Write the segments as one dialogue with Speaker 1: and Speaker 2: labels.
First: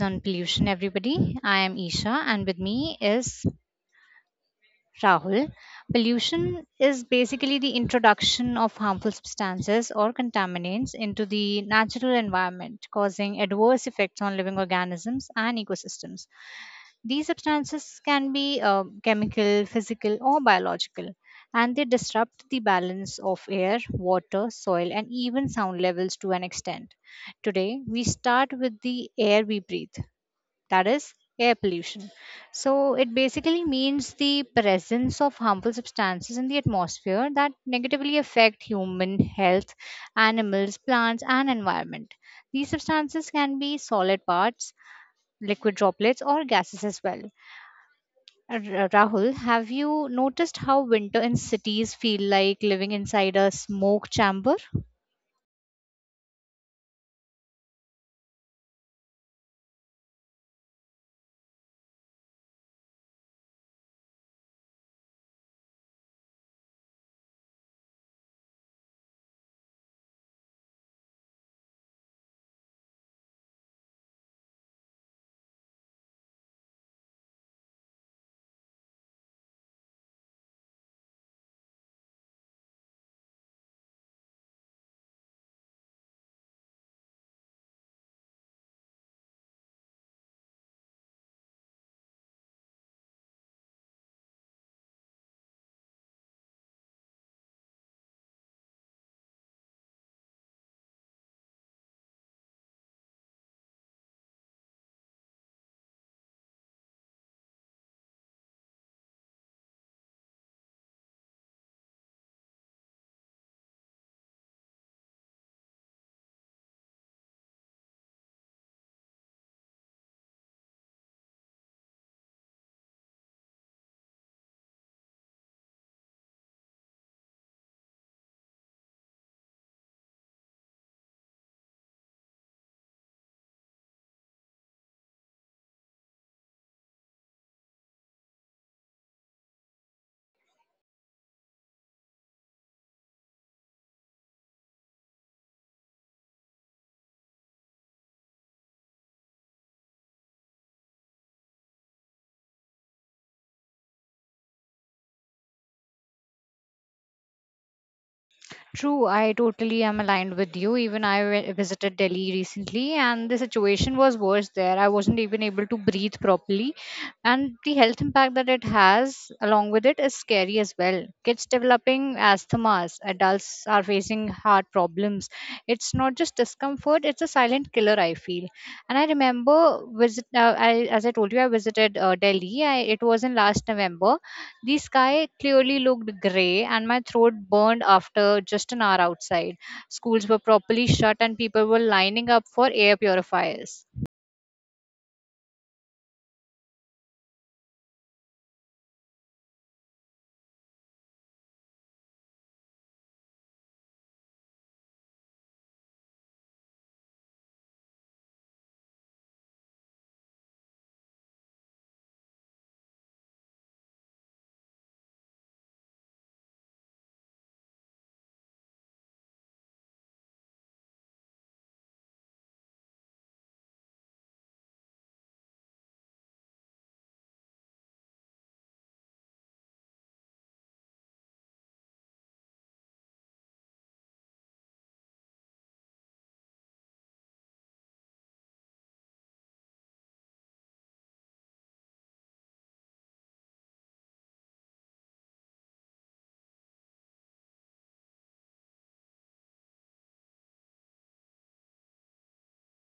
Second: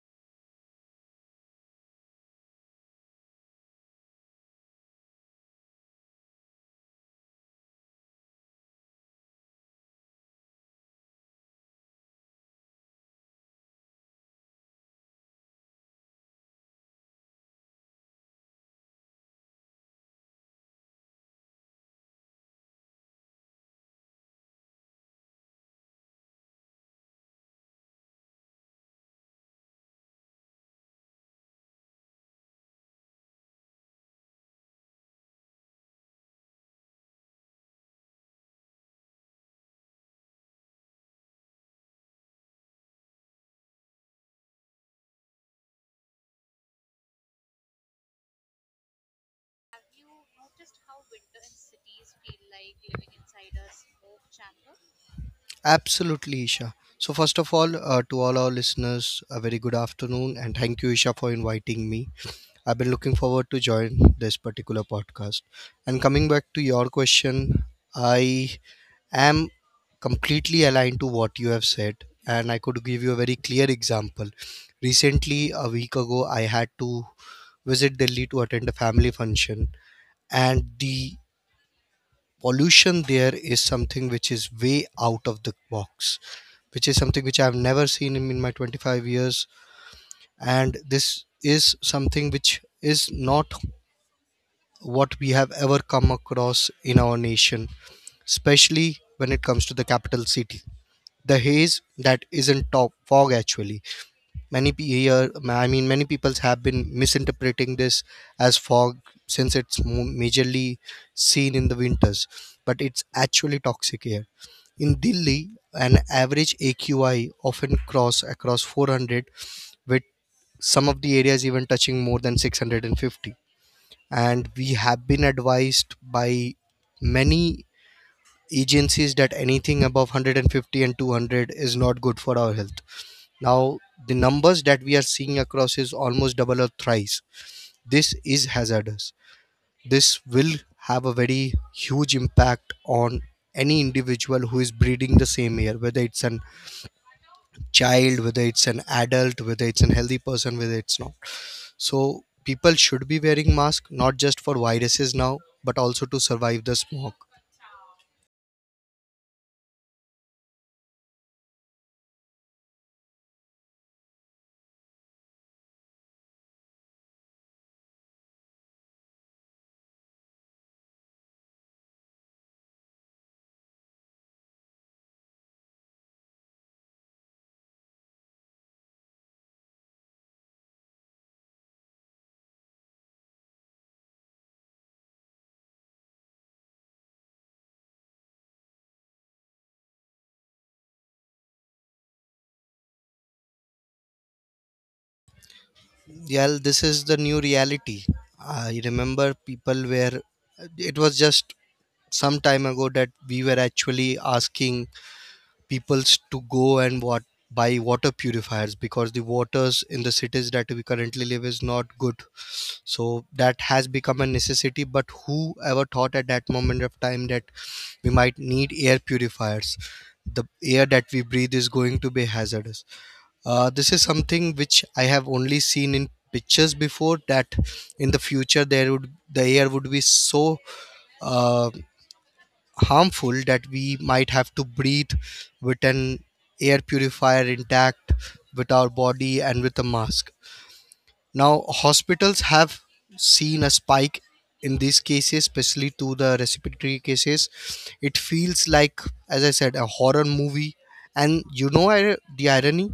Speaker 1: on pollution, everybody. I am Isha, and with me is Rahul. Pollution is basically the introduction of harmful substances or contaminants into the natural environment, causing adverse effects on living organisms and ecosystems. These substances can be chemical, physical, or biological, and they disrupt the balance of air, water, soil, and even sound levels to an extent. Today, we start with the air we breathe, that is air pollution. So it basically means the presence of harmful substances in the atmosphere that negatively affect human health, animals, plants, and environment. These substances can be solid parts, liquid droplets, or gases as well. Rahul, have you noticed how winter in cities feel like living inside a smoke chamber?
Speaker 2: Absolutely, Isha. So, first of all, to all our listeners, a very good afternoon, and thank you, Isha, for inviting me. I've been looking forward to join this particular podcast. And coming back to your question, I am completely aligned to what you have said, and I could give you a very clear example. Recently, a week ago, I had to visit Delhi to attend a family function, and the pollution there is something which is way out of the box, which is something which I've never seen in my 25 years. And this is something which is not what we have ever come across in our nation, especially when it comes to the capital city. The haze that isn't top fog actually, many pe- here I mean many people have been misinterpreting this as fog since it's majorly seen in the winters, but it's actually toxic air. In Delhi, an average AQI often cross across 400, with some of the areas even touching more than 650. And we have been advised by many agencies that anything above 150 and 200 is not good for our health. Now, the numbers that we are seeing across is almost double or thrice. This is hazardous. This will have a very huge impact on any individual who is breathing the same air, whether it's an child, whether it's an adult, whether it's an healthy person, whether it's not. So people should be wearing mask not just for viruses now, but also to survive the smoke.
Speaker 1: True, I totally am aligned with you. Even visited Delhi recently, and the situation was worse there. I wasn't even able to breathe properly, and the health impact that it has along with it is scary as well. Kids developing asthmas, adults are facing heart problems. It's not just discomfort; it's a silent killer. I feel, and I remember visit. I, as I told you, I visited Delhi. It was in last November, the sky clearly looked grey, and my throat burned after just an hour outside. Schools were properly shut, and people were lining up for air purifiers.
Speaker 2: Yeah, this is the new reality. I remember people were, it was just some time ago that we were actually asking peoples to go and what, buy water purifiers, because the waters in the cities that we currently live is not good. So that has become a necessity, but who ever thought at that moment of time that we might need air purifiers, the air that we breathe is going to be hazardous. This is something which I have only seen in pictures before that, in the future there would, the air would be so uh, harmful that we might have to breathe with an air purifier intact with our body and with a mask. Now hospitals have seen a spike in these cases, especially to the respiratory cases. It feels like, as I said, a horror movie. And you know the irony,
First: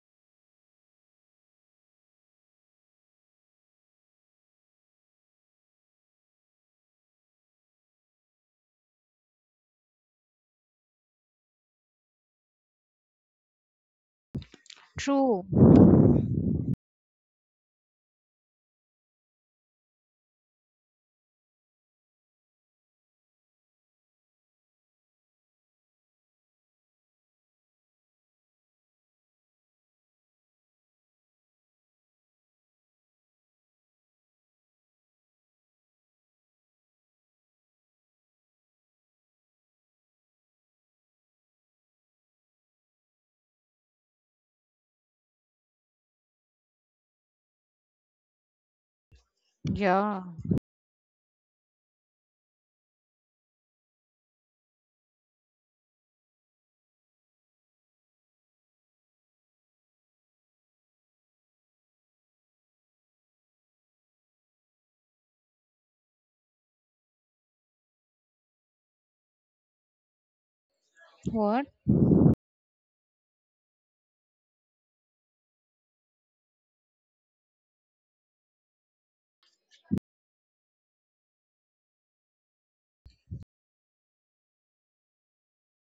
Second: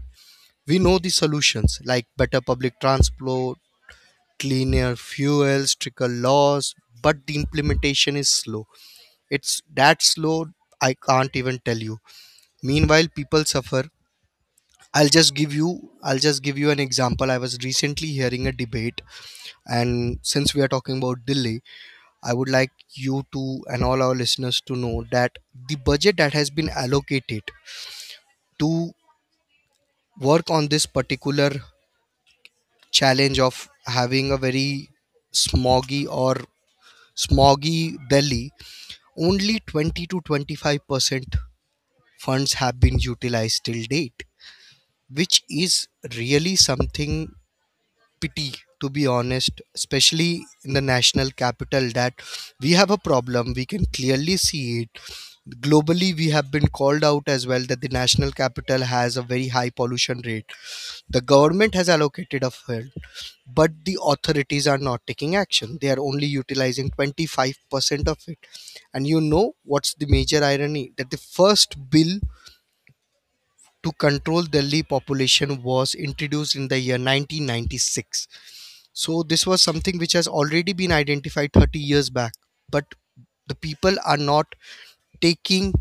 Speaker 2: we know the solutions like better public transport, cleaner fuels, stricter laws, but the implementation is slow. It's that slow, I can't even tell you. Meanwhile, people suffer.
Speaker 1: True.
Speaker 2: I'll just give you an example. I was recently hearing a debate, and since we are talking about Delhi, I would like you to and all our listeners to know that the budget that has been allocated to work on this particular challenge of having a very smoggy or smoggy Delhi, only 20 to 25% funds have been utilized till date, which is really something pity, to be honest,
Speaker 1: Yeah.
Speaker 2: especially in the national capital, that we have a problem. We can clearly see it globally, we have been called out as well, that the national capital has a very high pollution rate. The government has allocated a fund, but the authorities are not taking action. They are only utilizing 25% of it. And you know what's the major irony, that the
Speaker 1: What?
Speaker 2: first bill to control Delhi population was introduced in the year 1996. So this was something which has already been identified 30 years back, but the people are not taking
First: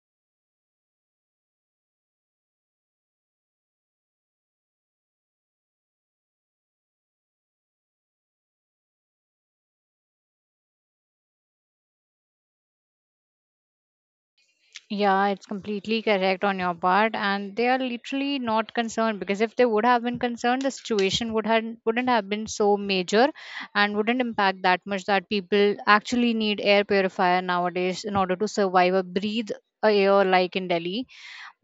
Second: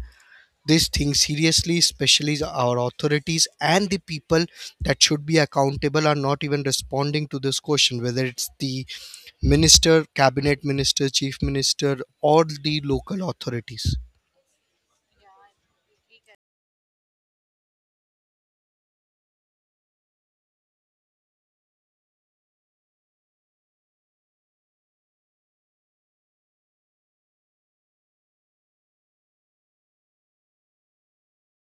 Speaker 2: this thing seriously, especially our authorities, and the people that should be accountable are not even responding to this question, whether it's the minister, cabinet minister, chief minister, or the local authorities.
Speaker 1: Yeah, it's completely correct on your part, and they are literally not concerned because if they would have been concerned, the situation wouldn't have been so major, and wouldn't impact that much that people actually need air purifier nowadays in order to survive or breathe a air like in Delhi.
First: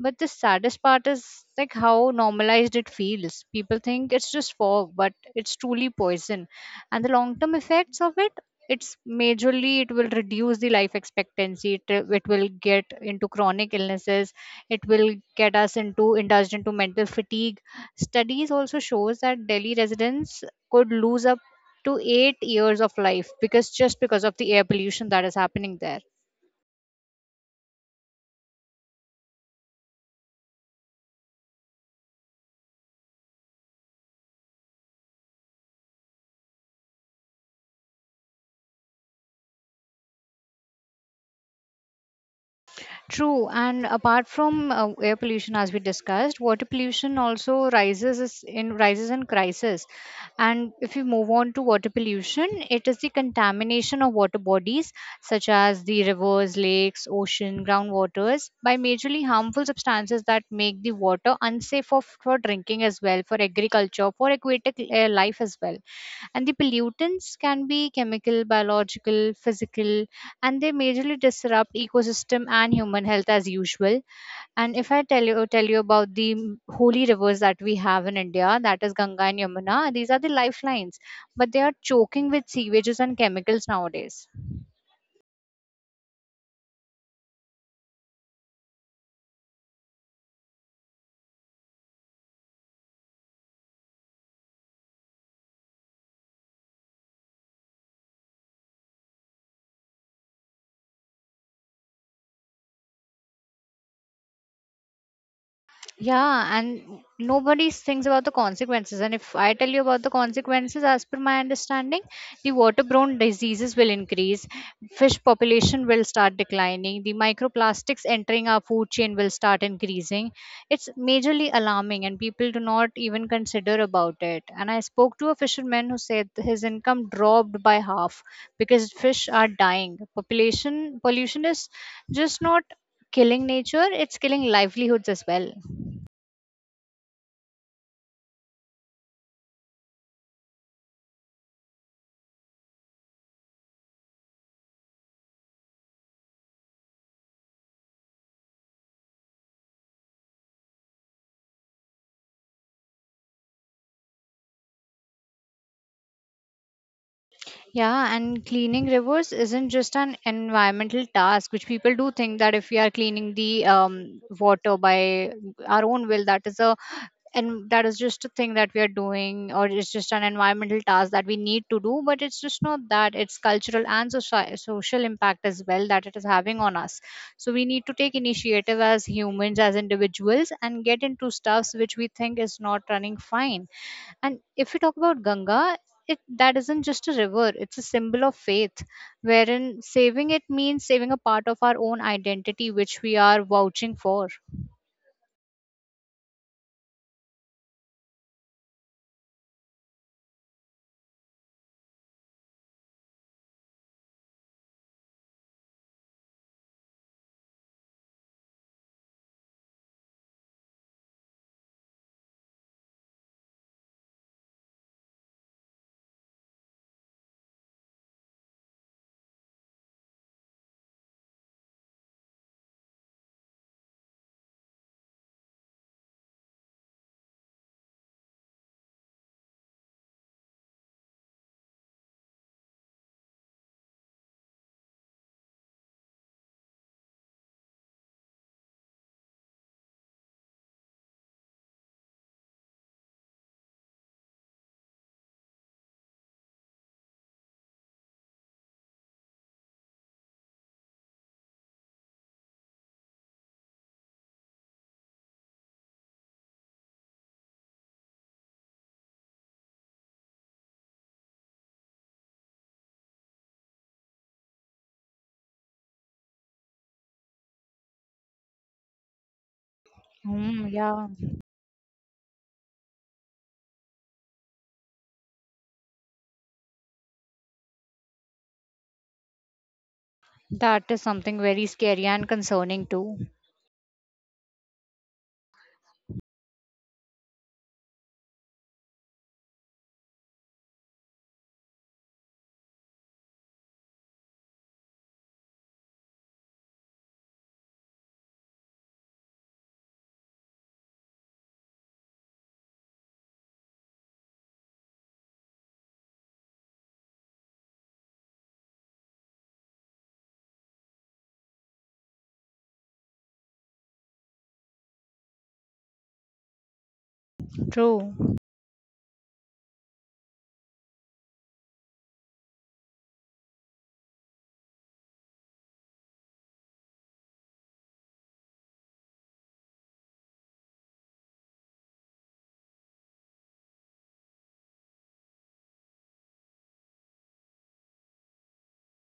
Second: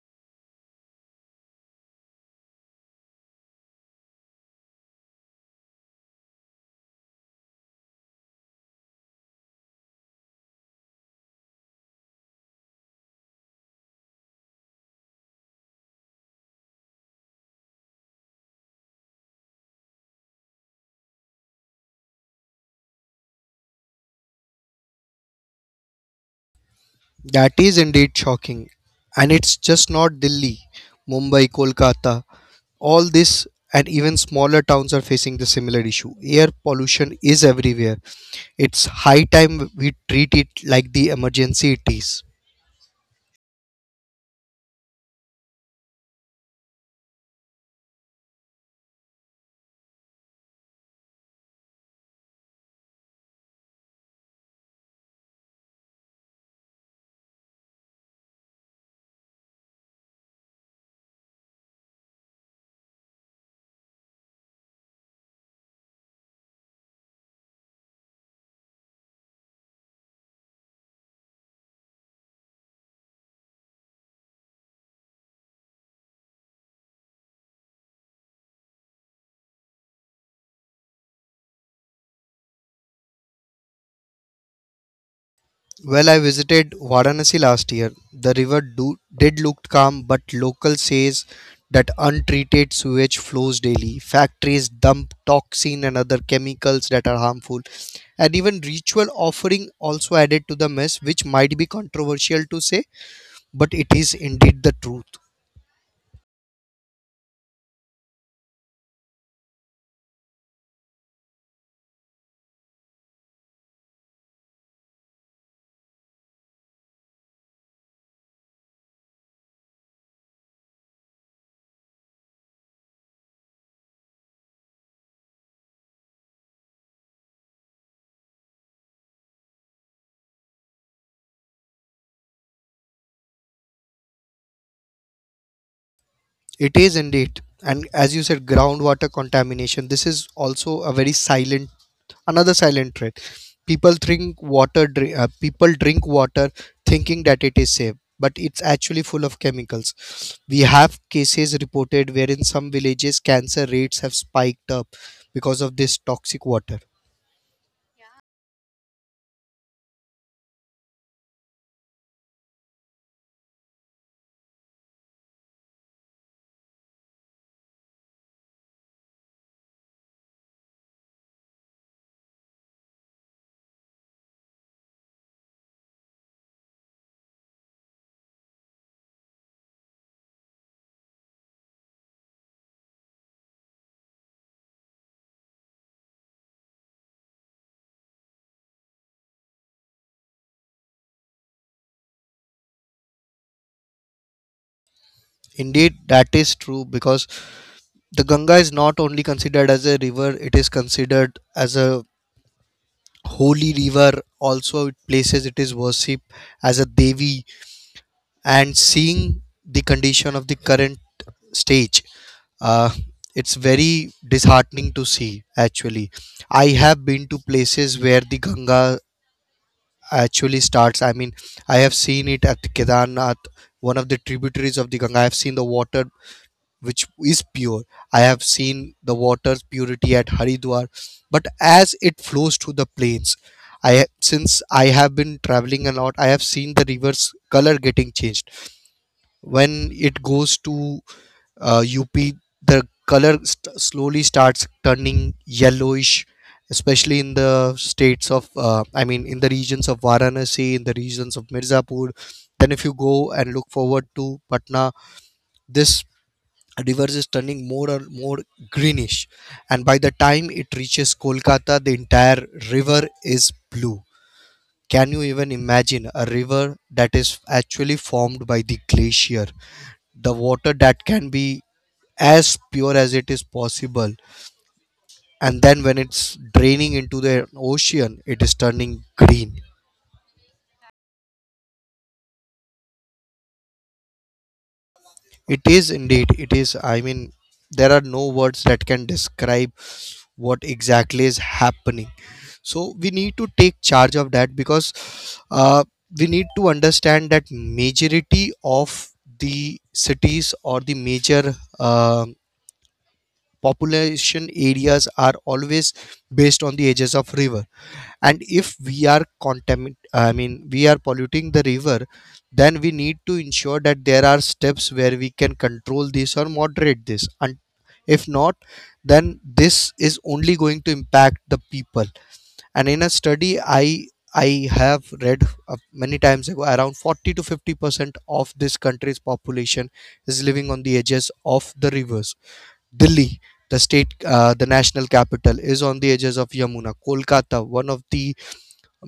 Speaker 1: But the saddest part is like how normalized it feels. People think it's just fog, but it's truly poison. And the long term effects of it, it's majorly it will reduce the life expectancy. It will get into chronic illnesses. It will get us into indulged into mental fatigue. Studies also shows that Delhi residents could lose up to 8 years of life because just because of the air pollution that is happening there.
Speaker 2: That is indeed shocking. And it's just not Delhi, Mumbai, Kolkata, all this and even smaller towns are facing the similar issue. Air pollution is everywhere. It's high time we treat it like the emergency it is.
Speaker 1: True, and apart from air pollution, as we discussed, water pollution also rises in crisis. And if we move on to water pollution, it is the contamination of water bodies such as the rivers, lakes, ocean, groundwaters by majorly harmful substances that make the water unsafe for drinking as well, for agriculture, for aquatic life as well. And the pollutants can be chemical, biological, physical, and they majorly disrupt ecosystem and human health as usual. And if I tell you about the holy rivers that we have in India, that is Ganga and Yamuna, these are the lifelines, but they are choking with sewages and chemicals nowadays.
Speaker 2: Well, I visited Varanasi last year. The river did look calm, but local says that untreated sewage flows daily. Factories dump toxin and other chemicals that are harmful, and even ritual offering also added to the mess, which might be controversial to say, but it is indeed the truth.
Speaker 1: Yeah, and nobody thinks about the consequences. And if I tell you about the consequences, as per my understanding, the waterborne diseases will increase, fish population will start declining, the microplastics entering our food chain will start increasing. It's majorly alarming, and people do not even consider about it. And I spoke to a fisherman who said his income dropped by half because fish are dying. Population pollution is just not killing nature; it's killing livelihoods as well.
Speaker 2: It is indeed, and as you said, groundwater contamination. This is also a very silent, another silent threat. People drink water. People drink water thinking that it is safe, but it's actually full of chemicals. We have cases reported where in some villages cancer rates have spiked up because of this toxic water.
Speaker 1: Yeah, and cleaning rivers isn't just an environmental task, which people do think that if we are cleaning the water by our own will, that is just a thing that we are doing, or it's just an environmental task that we need to do, but it's just not that, it's cultural and social impact as well that it is having on us. So we need to take initiative as humans, as individuals, and get into stuffs which we think is not running fine. And if we talk about Ganga, it that isn't just a river, it's a symbol of faith, wherein saving it means saving a part of our own identity which we are vouching for.
Speaker 2: Indeed, that is true, because the Ganga is not only considered as a river; it is considered as a holy river. Also, it places, it is worship as a devi, and seeing the condition of the current stage, uh, it's very disheartening to see. Actually, I have been to places where the Ganga actually starts. I mean, I have seen it at Kedarnath, one of the tributaries of the Ganga. I have seen the water which is pure. I have seen the water's purity at Haridwar, but as it flows through the plains, since I have been traveling a lot, I have seen the river's color getting changed. When it goes to UP, the color slowly starts turning yellowish, especially in the states of, I mean, in the regions of Varanasi, in the regions of Mirzapur. Then, if you go and look forward to Patna, this river is turning more and more greenish, and by the time it reaches Kolkata, the entire river is blue. Can you even imagine a river that is actually formed by the glacier? The
Speaker 1: Hmm.
Speaker 2: water that
Speaker 1: Yeah.
Speaker 2: can be as pure as it is possible, and then when it's draining into the ocean, it is turning green.
Speaker 1: That is something very scary and concerning too.
Speaker 2: It is indeed. It is. I mean, there are no words that can describe what exactly is happening. So we need to take charge of that, because uh, we need to understand that majority of the cities or the major population areas are always based on the edges of river. And if we are contamin I mean, we are polluting the river, then we need to ensure that there are steps where we can control this or moderate this. And
Speaker 1: True.
Speaker 2: if not, then this is only going to impact the people. And in a study I have read, uh, many times ago, around 40 to 50% of this country's population is living on the edges of the rivers. Delhi, the state, the national capital, is on the edges of Yamuna. Kolkata, one of the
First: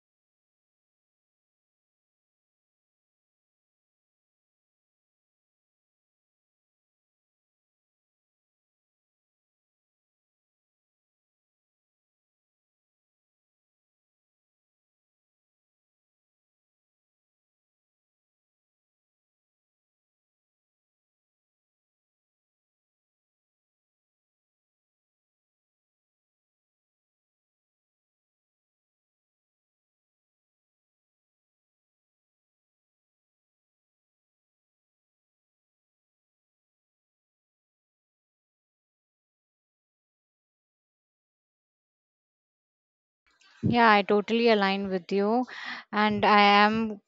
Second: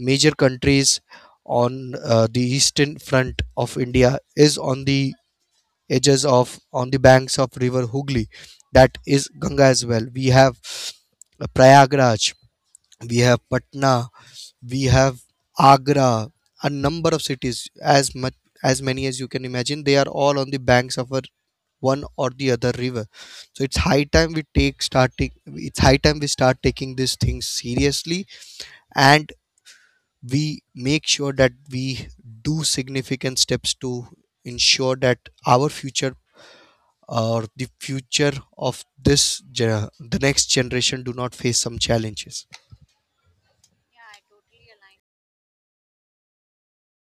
Speaker 2: major countries on the eastern front of India, is on the edges of, on the banks of river Hooghly, that is Ganga as well. We have Prayagraj, we have Patna, we have Agra, a number of cities, as much as many as you can imagine. They are all on the banks of a one or the other river. So it's high time we take starting, it's high time we start taking these things seriously, and we make sure that we do significant steps to ensure that our future, or the future of this the next generation, do not face some challenges.
Speaker 1: Yeah, I totally align with you, and I am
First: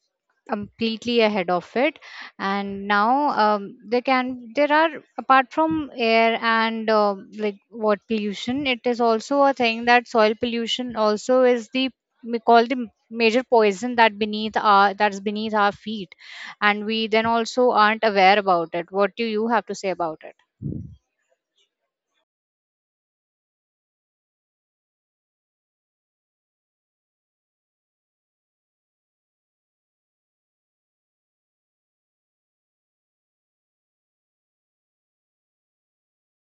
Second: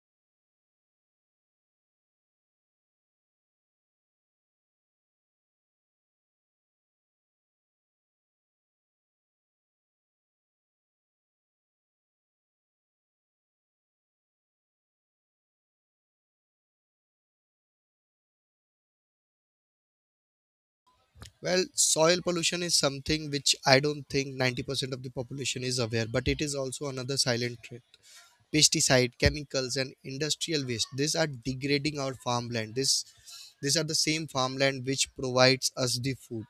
Speaker 1: completely ahead of it. And now there are, apart from air and like what pollution, it is also a thing that soil pollution also is the, we call the major poison that beneath our that's beneath our feet, and we then also aren't aware about it. What do you have to say about it?
Speaker 2: Well, soil pollution is something which I don't think 90% of the population is aware, but it is also another silent threat. Pesticide chemicals and industrial waste, these are degrading our farmland. This These are the same farmland which provides us the food.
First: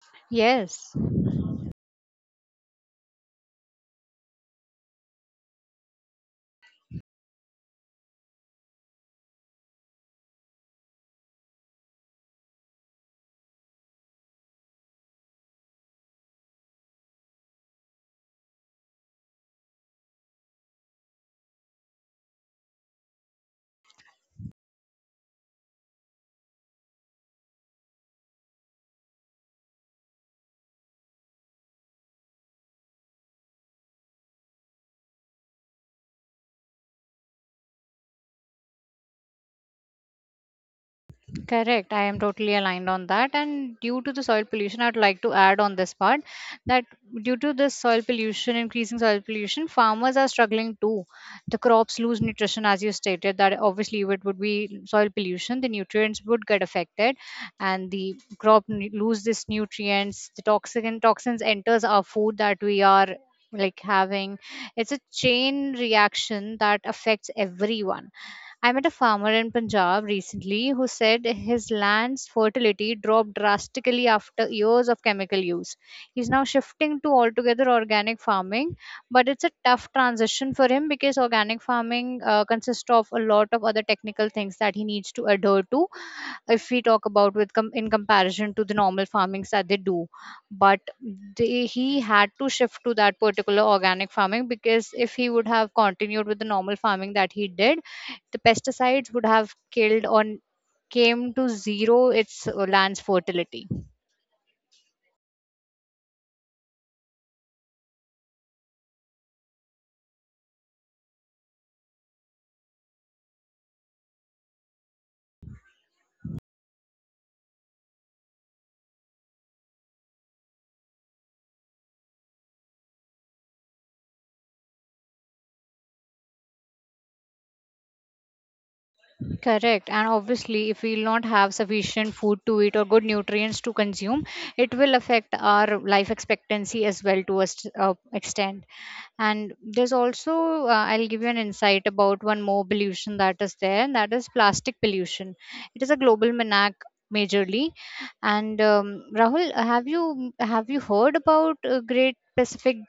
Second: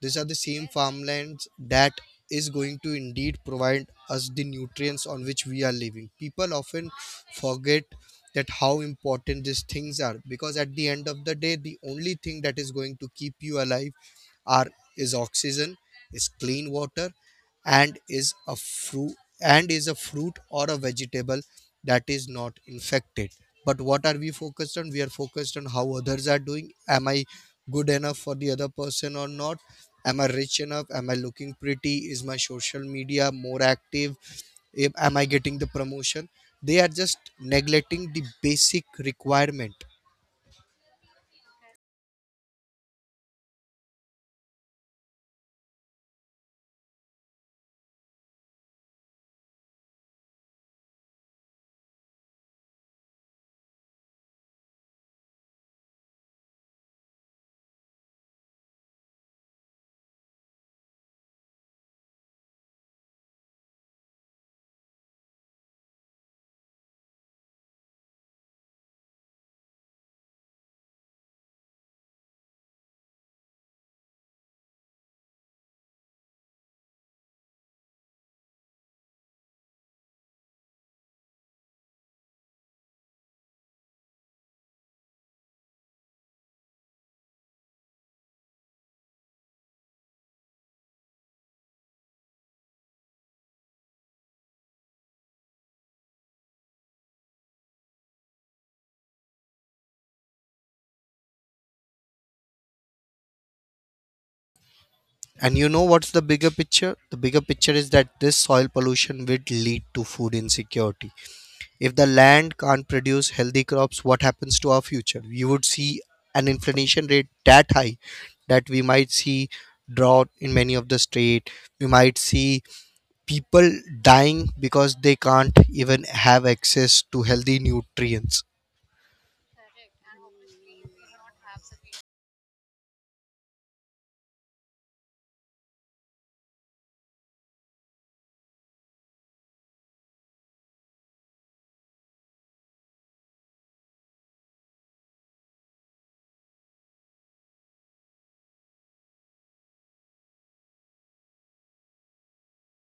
Speaker 2: These are the same
Speaker 1: Yes.
Speaker 2: farmlands that is going to indeed provide us the nutrients on which we are living. People often forget that how important these things are, because at the end of the day, the only thing that is going to keep you alive are is oxygen, is clean water, and is a fruit and is a fruit or a vegetable that is not infected. But what are we focused on? We are focused on how others are doing. Am I good enough for the other person or not? Am I rich enough? Am I looking pretty? Is my social media more active? Am I getting the promotion? They are just neglecting the basic requirement.
Speaker 1: Correct. I am totally aligned on that. And due to the soil pollution, I'd like to add on this part that due to this soil pollution, increasing soil pollution, farmers are struggling too. The crops lose nutrition, as you stated, that obviously it would be soil pollution. The nutrients would get affected and the lose this nutrients. The toxic and toxins enters our food that we are like having. It's a chain reaction that affects everyone. I met a farmer in Punjab recently who said his land's fertility dropped drastically after years of chemical use. He's now shifting to altogether organic farming, but it's a tough transition for him because organic farming consists of a lot of other technical things that he needs to adhere to if we talk about in comparison to the normal farmings that they do. But he had to shift to that particular organic farming, because if he would have continued with the normal farming that he did, the pesticides would have killed or came to zero its land's fertility.
Speaker 2: And you know what's the bigger picture? The bigger picture is that this soil pollution will lead to food insecurity. If the land can't produce healthy crops, what happens to our future? You would see an inflation rate that high, that we might see drought in many of the state. We might see people dying because they can't even have access to healthy nutrients.
Speaker 1: Correct. And obviously, if we'll not have sufficient food to eat or good nutrients to consume, it will affect our life expectancy as well to a extent. And there's also, I'll give you an insight about one more pollution that is there, and that is plastic pollution. It is a global menac, majorly. And Rahul, have you heard about great Pacific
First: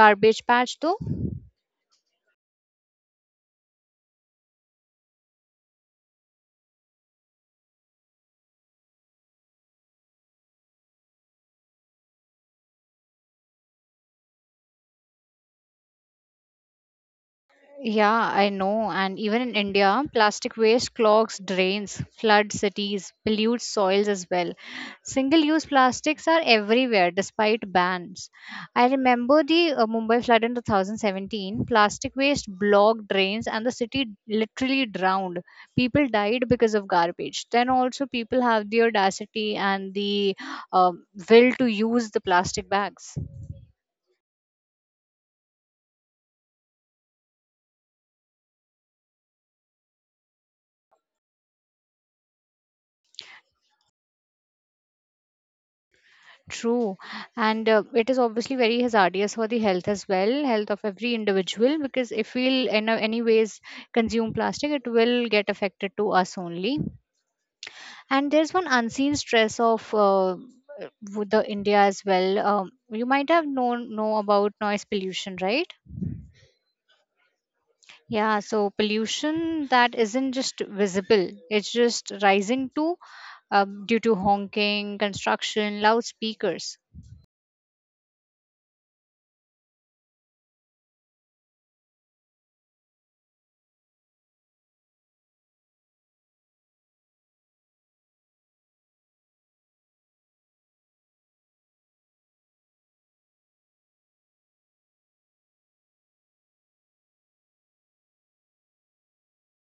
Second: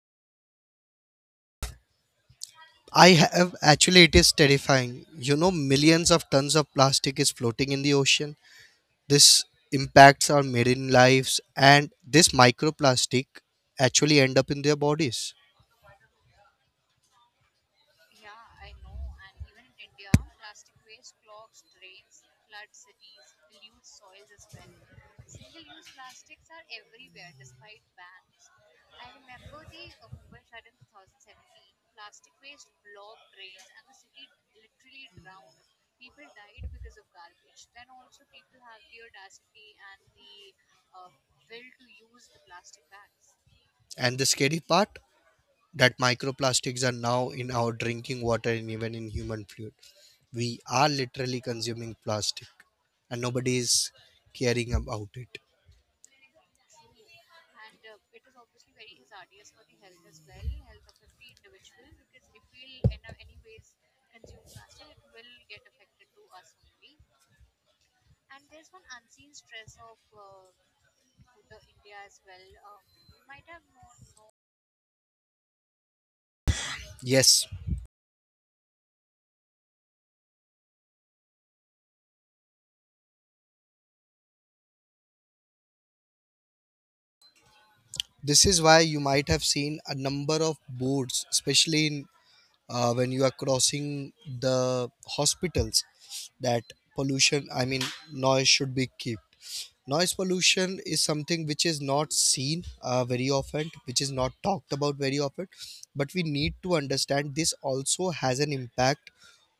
Speaker 1: garbage patch though?
Speaker 2: I have actually, it is terrifying. You know, millions of tons of plastic is floating in the ocean. This impacts our marine lives, and this microplastic actually end up in their bodies.
Speaker 1: Yeah, I know. And even in India, plastic waste clogs drains, floods cities, pollutes soils as well. Single use plastics are everywhere despite bans. I remember the Mumbai flood in 2017. Plastic waste blocked drains and the city literally drowned. People died because of garbage. Then also, people have the audacity and the will to use the plastic bags.
Speaker 2: And the scary part, that microplastics are now in our drinking water and even in human fluid. We are literally consuming plastic, and nobody is caring about it.
Speaker 1: True, and it is obviously very hazardous for the health as well, health of every individual, because if we'll in any ways consume plastic, it will get affected to us only. And there's one unseen stress of with the India as well. You might have know about noise pollution, right?
Speaker 2: Yes,
Speaker 1: Yeah, so pollution that isn't just visible, it's just rising too, due to honking, construction, loudspeakers.
Speaker 2: this is why you might have seen a number of boards, especially in, when you are crossing the hospitals, that pollution, I mean, noise should be kept. Noise pollution is something which is not seen very often, which is not talked about very often, but we need to understand this also has an impact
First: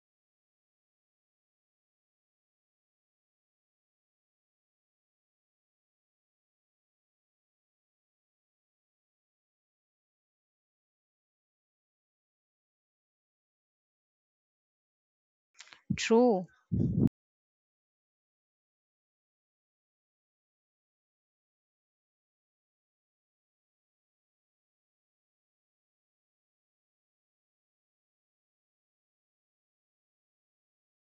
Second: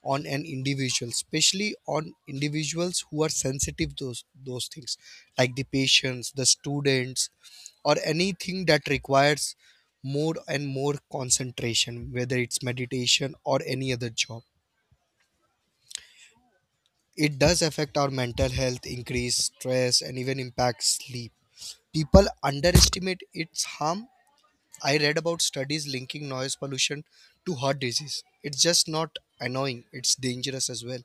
Speaker 2: on an individual, especially on individuals who are sensitive to those things, like the patients, the students, or anything that requires more and more concentration, whether it's meditation or any other job.
Speaker 1: True.
Speaker 2: It does affect our mental health, increase stress, and even impact sleep. People underestimate its harm. I read about studies linking noise pollution to heart disease. It's just not annoying, it's dangerous as well.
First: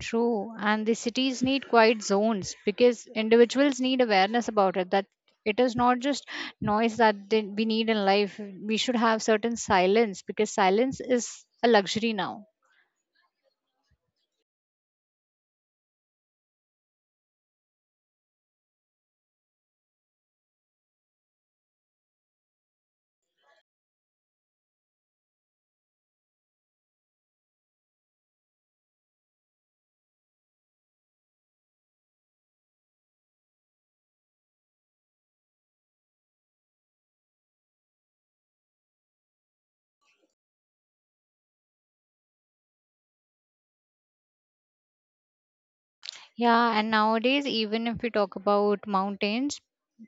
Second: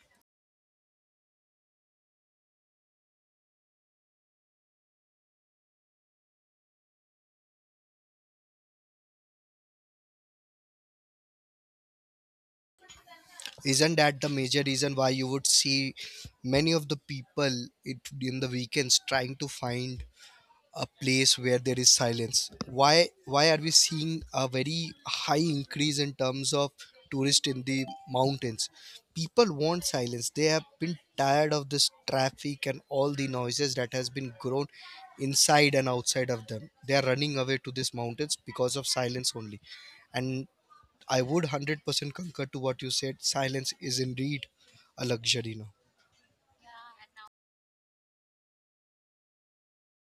Speaker 1: True, and the cities need quiet zones because individuals need awareness about it. That it is not just noise that we need in life. We should have certain silence because silence is a luxury now.
Speaker 2: Isn't that the major reason why you would see many of the people in the weekends trying to find a place where there is silence? Why are we seeing a very high increase in terms of tourists in the mountains? People want silence. They have been tired of this traffic and all the noises that has been grown inside and outside of them. They are running away to these mountains because of silence only. And I would 100% concur to what you said, silence is indeed a luxury now.
Speaker 1: Yeah, and nowadays, even if we talk about mountains,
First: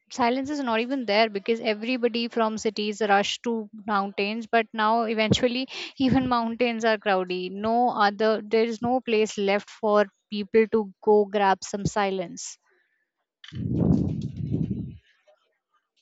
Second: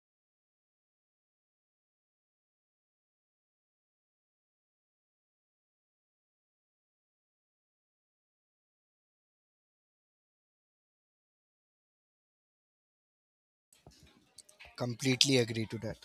Speaker 1: silence is not even there because everybody from cities rush to mountains. But now, eventually, even mountains are crowded. No other, there is no place left for people to go grab some silence.
Speaker 2: Completely agree to that.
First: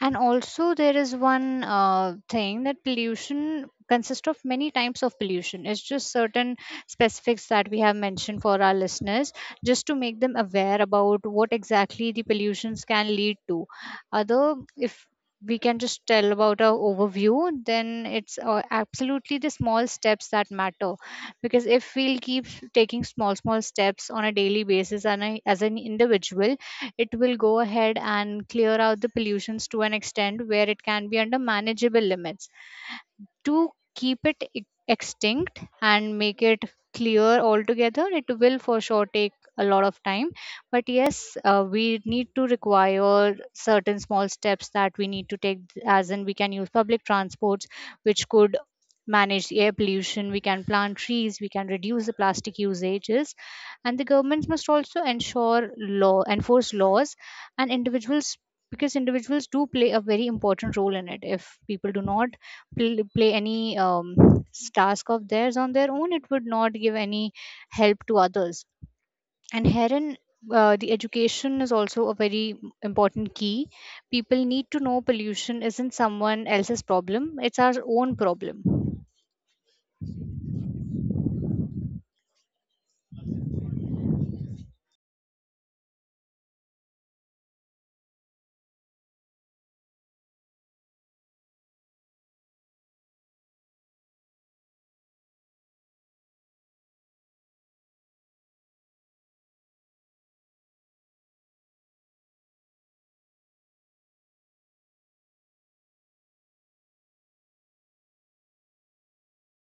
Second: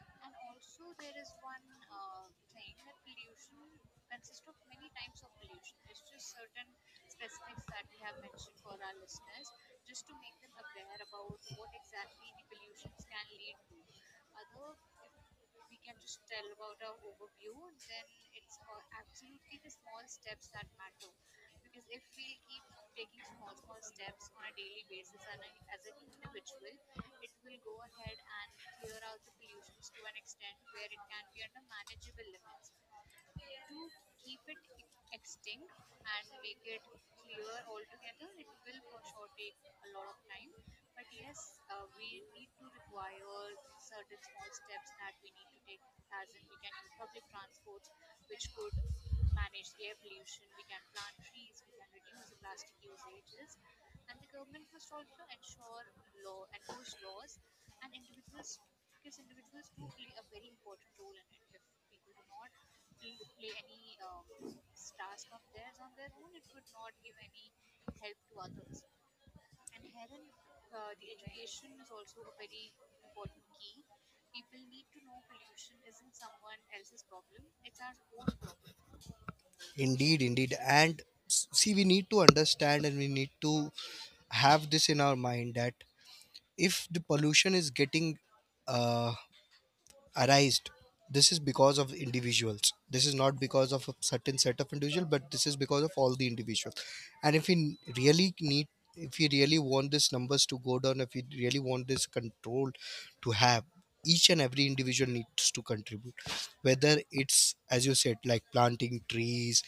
Speaker 1: And also, there is one thing, that pollution consists of many types of pollution. It's just certain specifics that we have mentioned for our listeners, just to make them aware about what exactly the pollutions can lead to. Other, if we can just tell about our overview, then it's absolutely the small steps that matter. Because if we'll keep taking small, small steps on a daily basis and as an individual, it will go ahead and clear out the pollutions to an extent where it can be under manageable limits, to keep it extinct and make it clear altogether. It will for sure take a lot of time, but yes, we need to require certain small steps that we need to take, as in we can use public transports which could manage the air pollution, we can plant trees, we can reduce the plastic usages, and the governments must also ensure law enforce laws and individuals, because individuals do play a very important role in it. If people do not play any task of theirs on their own, it would not give any help to others. And herein, the education is also a very important key. People need to know pollution isn't someone else's problem, it's our own problem.
Speaker 2: Indeed, indeed. And see, we need to understand, and we need to have this in our mind, that if the pollution is getting uh, arised, this is because of individuals. This is not because of a certain set of individual, but this is because of all the individuals. And if we really need, if we really want these numbers to go down, if we really want this control to have, each and every individual needs to contribute. Whether it's, as you said, like planting trees,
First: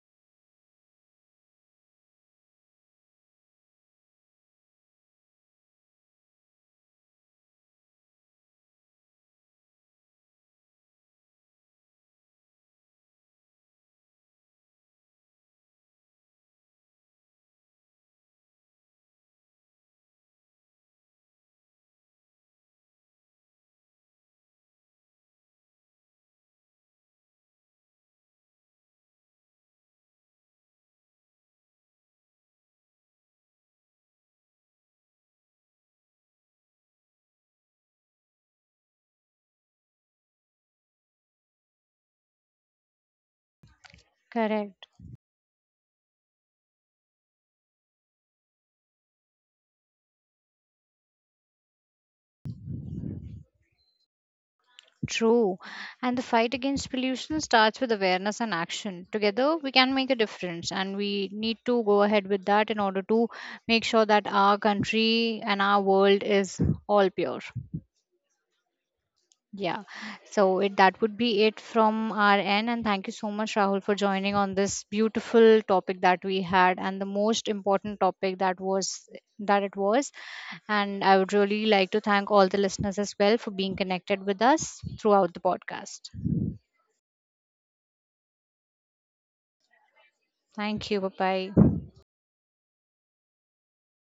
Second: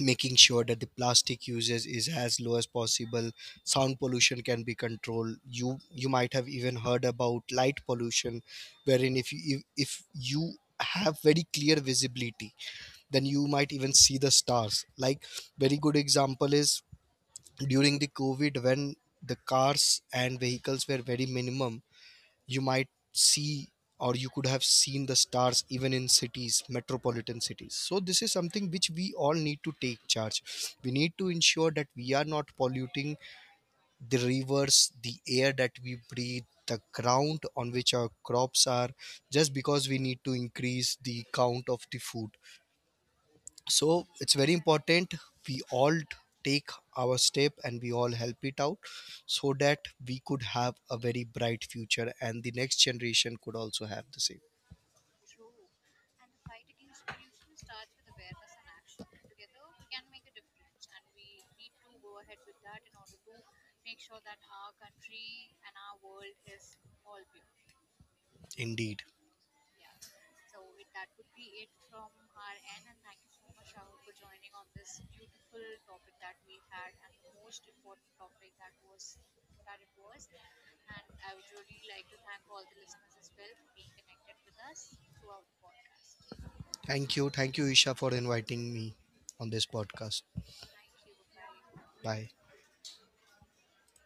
Speaker 2: making sure that the plastic usage is as low as possible, sound pollution can be controlled. You might have even heard about light pollution, wherein if you have very clear visibility, then you might even see the stars. Like very good example is during the COVID, when the cars and vehicles were very minimum, you might see, or you could have seen the stars even in cities, metropolitan cities. So this is something which we all need to take charge. We need to ensure that we are not polluting the rivers, the air that we breathe, the ground on which our crops are, just because we need to increase the count of the food. So it's very
Speaker 1: Correct.
Speaker 2: important we all take our step, and we all help it out, so that we could have a very bright future, and the next generation could also have the same.
Speaker 1: True, and the fight against pollution starts with awareness and action. Together we can make a difference, and we need to go ahead with that in order to make sure that our country and our world is all pure.
Speaker 2: Indeed.
Speaker 1: Yeah. So it that would be it from our end. And thank you so much, Rahul, for joining on this beautiful topic that we had, and the most important topic that was that it was. And I would really like to thank all the listeners as well for being connected with us throughout the podcast.
Speaker 2: Thank you, Isha, for inviting me on this podcast.
Speaker 1: Thank you. Bye bye.
Speaker 2: Bye.